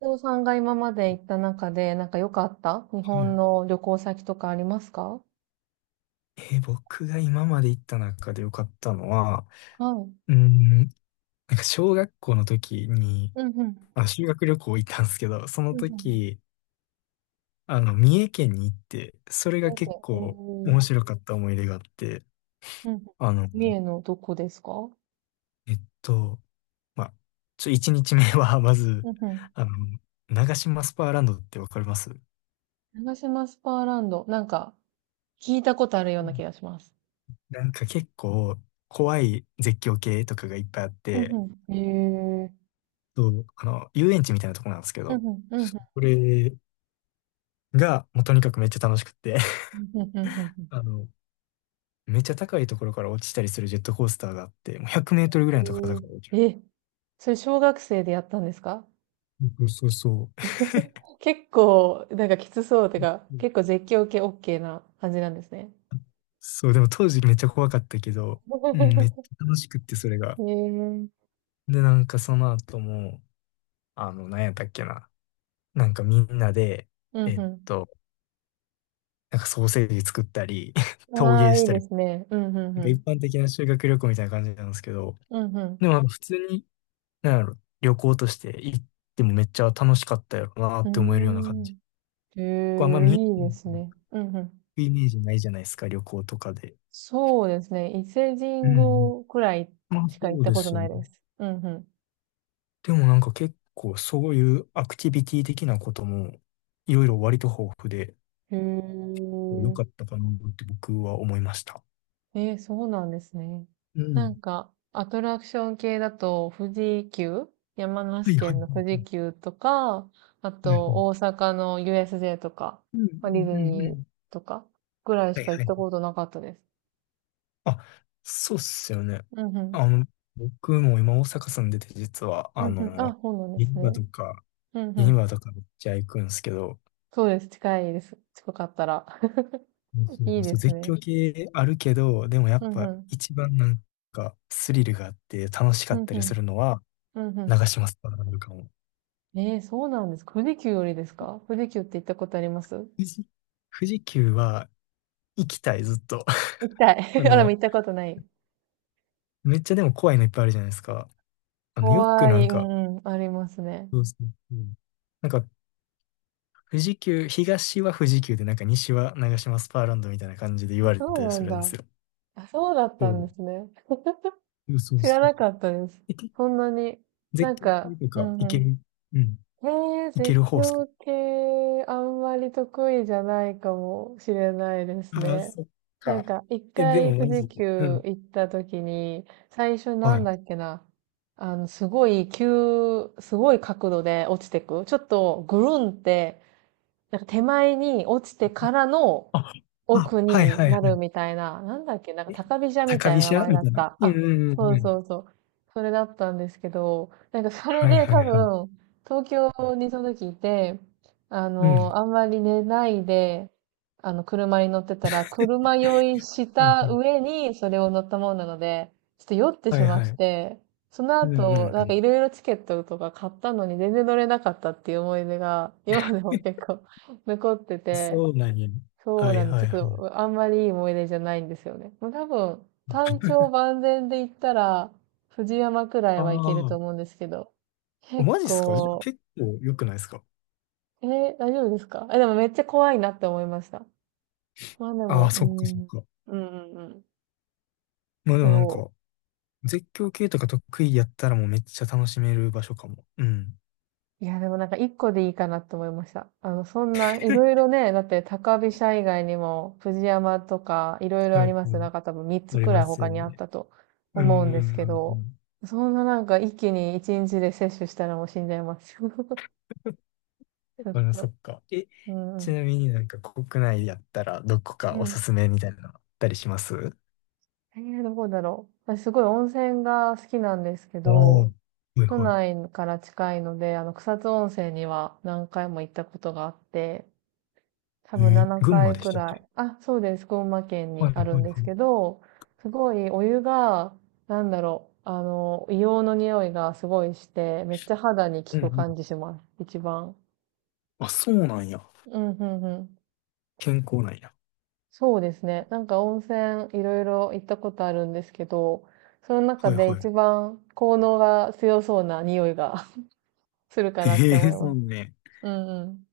瀬尾さんが今まで行った中で、なんか良かった日う本んの旅行先とかありますか？えー僕が今まで行った中で良かったのは、はい。うーん、なんか小学校の時に、うんうん。あ、修学旅行行ったんですけど、そのうんうんうん。時、三重県に行って、それ三が結重県。構う面ん。白かった思い出があって、うん。あの、三重のどこですか？うえっと、まあ、一日目は まず、んうん。あの、長島スパーランドってわかります？う長島スパーランド。なんか、聞いたことあるような気がん。します。なんか結構怖い絶叫系とかがいっぱいあっうて、んうん。へえ。そう遊園地みたいなとこなんですけうど、んうんうんうん。それが、もうとにかくめっちゃ楽しくって うんうんうんうあの、めっちゃ高いところから落ちたりするジェットコースターがあって、もう100メートルぐらいの高さから落ちん。る。へえ。え、それ小学生でやったんですか？ そうそうそ 結構、なんかきつそうてう。か、うん。結構絶叫系 OK な感じなんですね。そう、でも当時めっちゃ怖かったけど、うん、めっち ゃ楽しくって、それが。へえ。うんで、なんかその後も、なんやったっけな。なんかみんなで、えっうと、なんかソーセージ作ったり、ん。陶ああ、芸いしいたでり、すね。うんうんなんうかん。一般的な修学旅行みたいな感じなんですけど、うんでもなんか普通になんやろ、旅行として行ってもめっちゃ楽しかったやろなうって思えるような感ん。うじ。ーん。結構あんまへえ、見、いいうですね。うんうん。イメージないじゃないですか、旅行とかで。そうですね。伊勢神うんうん。宮くらいまあそしか行っうたでことすよなね。いです。うんでもなんか結構そういうアクティビティ的なこともいろいろ割と豊富でうん。へ良かったかなって僕は思いました。え。えー、そうなんですね。うなん。んか、アトラクション系だと、富士急、山は梨いはい県の富士は急とか、あい。はと、大い。阪の USJ とか、うんまあディズうんうんうニーん。とか、ぐらいはしいか行はったい。ことなかったです。あ、そうっすよね。うんうん。あの、僕も今大阪住んでて実は、うんうん。あ、そうなんです銀座ね。とかうんうん。今とかめっちゃ行くんすけど、そうです。近いです。近かったら。そ いいうでそうす絶ね。叫系あるけど、でもやうっんうぱん。一番なんかスリルがあって楽しかうっんたうりすん。るのはうんうん。長島スパランドかも。ええ、そうなんです。富士急よりですか？富士急って行ったことあります？富士、富士急は行きたい、ずっと。行きたい。あ あ、でもの、行ったことない。めっちゃでも怖いのいっぱいあるじゃないですか。よく怖ない。んうか、んうん。ありますね。そうそうそう。なんか富士急、東は富士急でなんか西は長島スパーランドみたいな感じで言われそたうりなすんるんでだ。すよ。あ、そうだっそたんう、ですね。そうそう知らそう。なかったです。えけそんなに、絶なん叫か、系とうかん行うけん。る、うん、へえー、行け絶る方っすか？叫系、あんまり得意じゃないかもしれないですああ、ね。そっなんか。か、一え、で回もマ富士ジで。う急ん。行った時に、最初なはんい。だっけな。あの、すごい急、すごい角度で落ちてく。ちょっとぐるんって、なんか手前に落ちてからのあ、あ、奥はいにはいはなるみたいな、なんだっけ、なんかい。え、高飛車み高たい飛な名車前だみったいな。た。うんあ、うんうそんううそん。うそう。それだったんですけど、なんかそれはいではい多はい。分、東京にその時いて、あうん。はの、あいんまり寝ないで、あの、車に乗ってたら、車酔いしはたい。上にそれを乗ったもんなので、ちょっと酔ってしはいまはっい。て、そのうんうん後、うなんかん。いろいろチケットとか買ったのに全然乗れなかったっていう思い出が、今でもえ、結構残ってて、そうなんや。そうはいなんではす、いちはょい。っとあんまりいい思い出じゃないんですよね。もう多分、単調万全で言ったら、藤山くらいあはいけると思うんですけど、あ、結マジっすか？じゃあ構、結構良くないですか？えー大丈夫ですか？え、でもめっちゃ怖いなって思いました。まあであも、あ、うそっかそん、っうん、か。うんうん。まあでもなんそか、う。絶叫系とか得意やったらもうめっちゃ楽しめる場所かも。うん。いや、でもなんか一個でいいかなと思いました。あの、そんな、いろいろね、だって高飛車以外にも、藤山とか、いろいろうありんまうす、なん。んか多分3つありくらまいす他よにあっね。たとうんう思んうんですうけんうど、ん。そんななんか一気に1日で摂取したらもう死んじゃいます。ちょあっら、そと。っか。え、うんうちん。なみになんか国内やったらどこうかおん。すすめみたいなのあったりします？えー、どこだろう。私すごい温泉が好きなんですけおあ、ど、はい都はい。内から近いので、あの、草津温泉には何回も行ったことがあって、多分7群馬回でしくたっらい。け？あ、そうです。群馬県はにいあはいるはんい。ですけど、すごいお湯が、なんだろう、あの、硫黄の匂いがすごいして、めっちゃ肌にうん効くうん。感じします。一番。あ、そうなんや。うん、うん、うん。健康なんや。そうですね。なんか温泉いろいろ行ったことあるんですけど、その中はいでは一い。番効能が強そうな匂いが するかえなって思えいそまうす。ね。うんうん。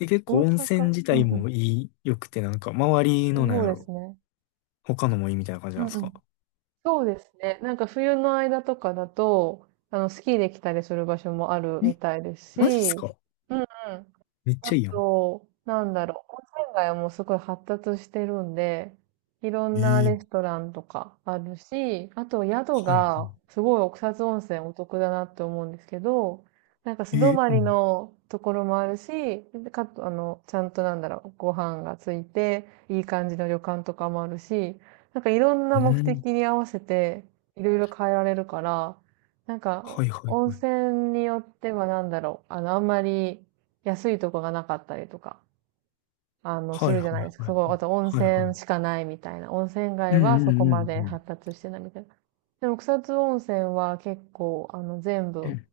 で、結大構温泉阪、自うん体うもん。良くて、なんか、周りのなそんうやでろ。すね。他のもいいみたいな感じなんうでんすうか？ん。そうですね。なんか冬の間とかだと、あの、スキーできたりする場所もあるみえ、たいですマジっし、すか？うんうん。めっあちゃいいやん。と、なんだろう、温泉街はもうすごい発達してるんで、いろんなえレスえ。トランとかあるし、あと宿はいはが、すごい奥津温泉お得だなって思うんですけど、なんか素い。泊ええ。まうりん。のところもあるし、かと、あの、ちゃんとなんだろう、ご飯がついて、いい感じの旅館とかもあるし、なんかいろんうな目ん。的に合わせて、いろいろ変えられるから、なんか、はいはい温はい。泉によってはなんだろう、あの、あんまり、安いとこがなかったりとか、あの、すはいるはじゃいないですか。はいはそこ、あい。と温はいは泉い。しかないみたいな。温泉う街んはうそこんまうでん発達してないみたいな。でも草津温泉は結構、あの、全う部ん。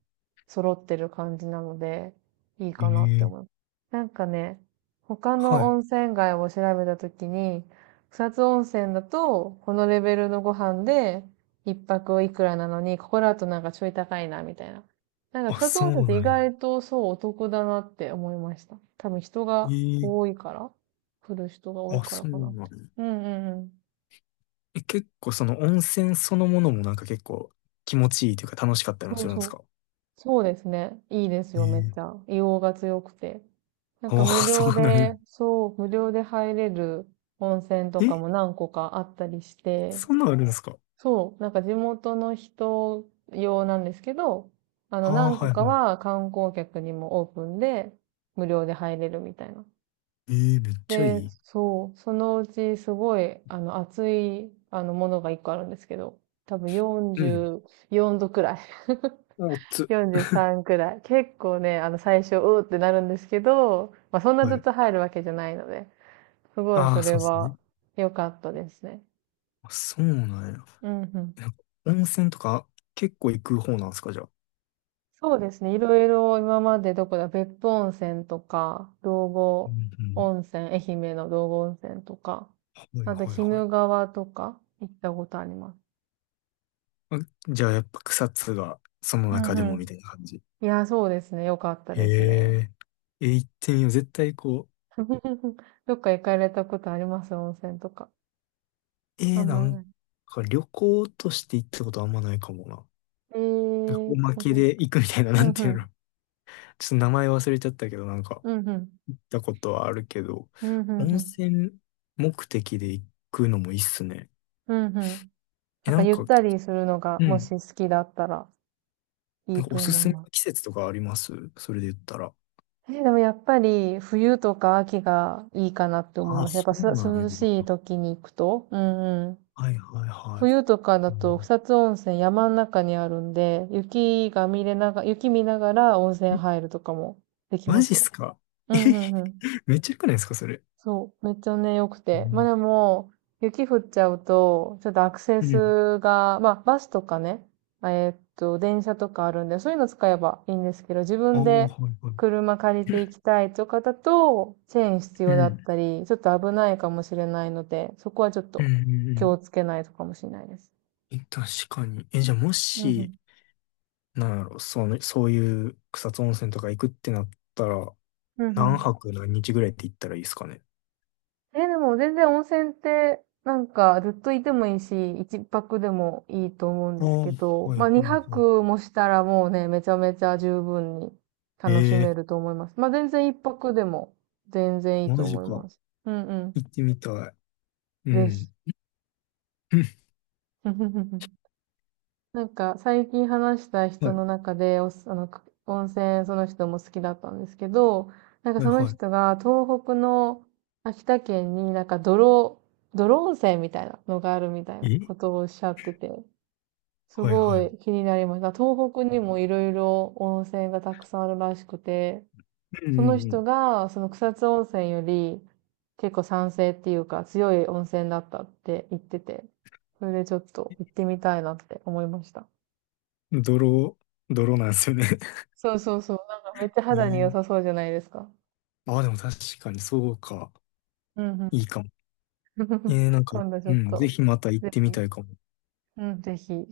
揃ってる感じなので、いいかなってえ思う。え。なんかね、他のはい。温泉街を調べたときに、草津温泉だと、このレベルのご飯で、一泊いくらなのに、ここだとなんかちょい高いな、みたいな。なんかあ、草津そ温泉っうてな意んや。外とそうお得だなって思いました。多分人がえ多え。いから、来る人が多いあ、からそうかなっなて。んや。うんうんうん。え、結構その温泉そのものもなんか結構気持ちいいというか楽しかったりもそすうるんでそすう。か？そうですね。いいですよ、めっちええ。ゃ。硫黄が強くて。なんあかあ、無そ料うなんや。で、そう、無料で入れる温泉とえ、かも何個かあったりして、そんなんあるんですか？そう、なんか地元の人用なんですけど、あのああ、何は個いかはい。は観光客にもオープンで無料で入れるみたいな。ええ、めっちゃいで、い。そう、そのうちすごい、あの、熱い、あの、ものが一個あるんですけど、多分うん。44度くらい、おつ。43くらい。結構ね、あの、最初、うーってなるんですけど、まあ、そんなはずっい。と入るわけじゃないので、すごいあそあ、れそうですね。は良かったですね。あ、そうなんや。うんうん。え、なんか温泉とか結構行く方なんですか、じゃあ？そうですね、いろいろ今までどこだ、別府温泉とか、道う後んうん。温泉、愛媛の道後温泉とか、はいあと、鬼はいはい。怒川とか行ったことあります。あ、じゃあやっぱ草津がそのう中んでうもみたいな感じ。ん。いや、そうですね。よかったへですね。え。え、行ってみよう。絶対こ どっか行かれたことあります？温泉とか。う、あんなまんない。か旅行として行ったことあんまないかもな。ええなんかー、おま本当けですでか。行くみたいな、うなんんうていうの。ん。ちょっと名前忘れちゃったけど、なんかうんうん。行ったことはあるけど、うんうん温うん。泉目的で行くのもいいっすね。うんうん。え、なんなかんゆっか、たりするのがうもん。し好きだったらいないんかとおす思いすめます。の季節とかあります、それで言ったら？えーでもやっぱり冬とか秋がいいかなって思いあ、ます。やっそぱうすなんや。涼しい時に行くと。うんうん。はいはいはい。冬とかだうとん。草津温泉山の中にあるんで、雪が見れなが、雪見ながら温泉え、入るとかもできマまジすっよ。すか？うえ、んうんうん。めっちゃ良くないですか、それ？そう。めっちゃね、良くうて。まあん。でも、雪降っちゃうと、ちょっとアクセうん。スが、まあバスとかね、電車とかあるんで、そういうの使えばいいんですけど、自ああ、分はでいはい。車借りて行きたいとかだと、チェーン必う要だっん。たり、ちょっと危ないかもしれないので、そこはちょっうん。とう気んをつけないとかもしれないです。うん。確かに。え、じゃあもうんうし、んなんやろ、そういう草津温泉とか行くってなったら、うんう何ん。泊何日ぐらいって行ったらいいですかね？え、でも全然温泉って、なんかずっといてもいいし、一泊でもいいと思うんあですあ、はけいど、はいまあ二は泊もしたらもうね、めちゃめちゃ十分に楽しい。めええると思います。まあ全然一泊でも全然いいーとマジ思いか。ます。うんうん。行ってみたい。うぜひ。ん。なんか最近話したうん、人はい、の中でおす、あの、く温泉その人も好きだったんですけど、なんかはいそのは人が東北の秋田県になんか泥、泥温泉みたいなのがあるみたいえない。え、ことをおっしゃってて、すはいはごい、い気になりました。東北にもいろいろ温泉がたくさんあるらしくて、うんそのう人んがその草津温泉より結構酸性っていうか強い温泉だったって言ってて、それでちょっと行ってみたいなって思いました。うん。泥なんですよね。そうそうそう。なんかめっちゃ肌に良さ ええ。そうじゃないですか。ああ、でも確かにそうか。うんうん。いいかも。なんか、今度ちうょっん、ぜと、ひまた行っぜてひ、みたいかも。うん、ぜひ。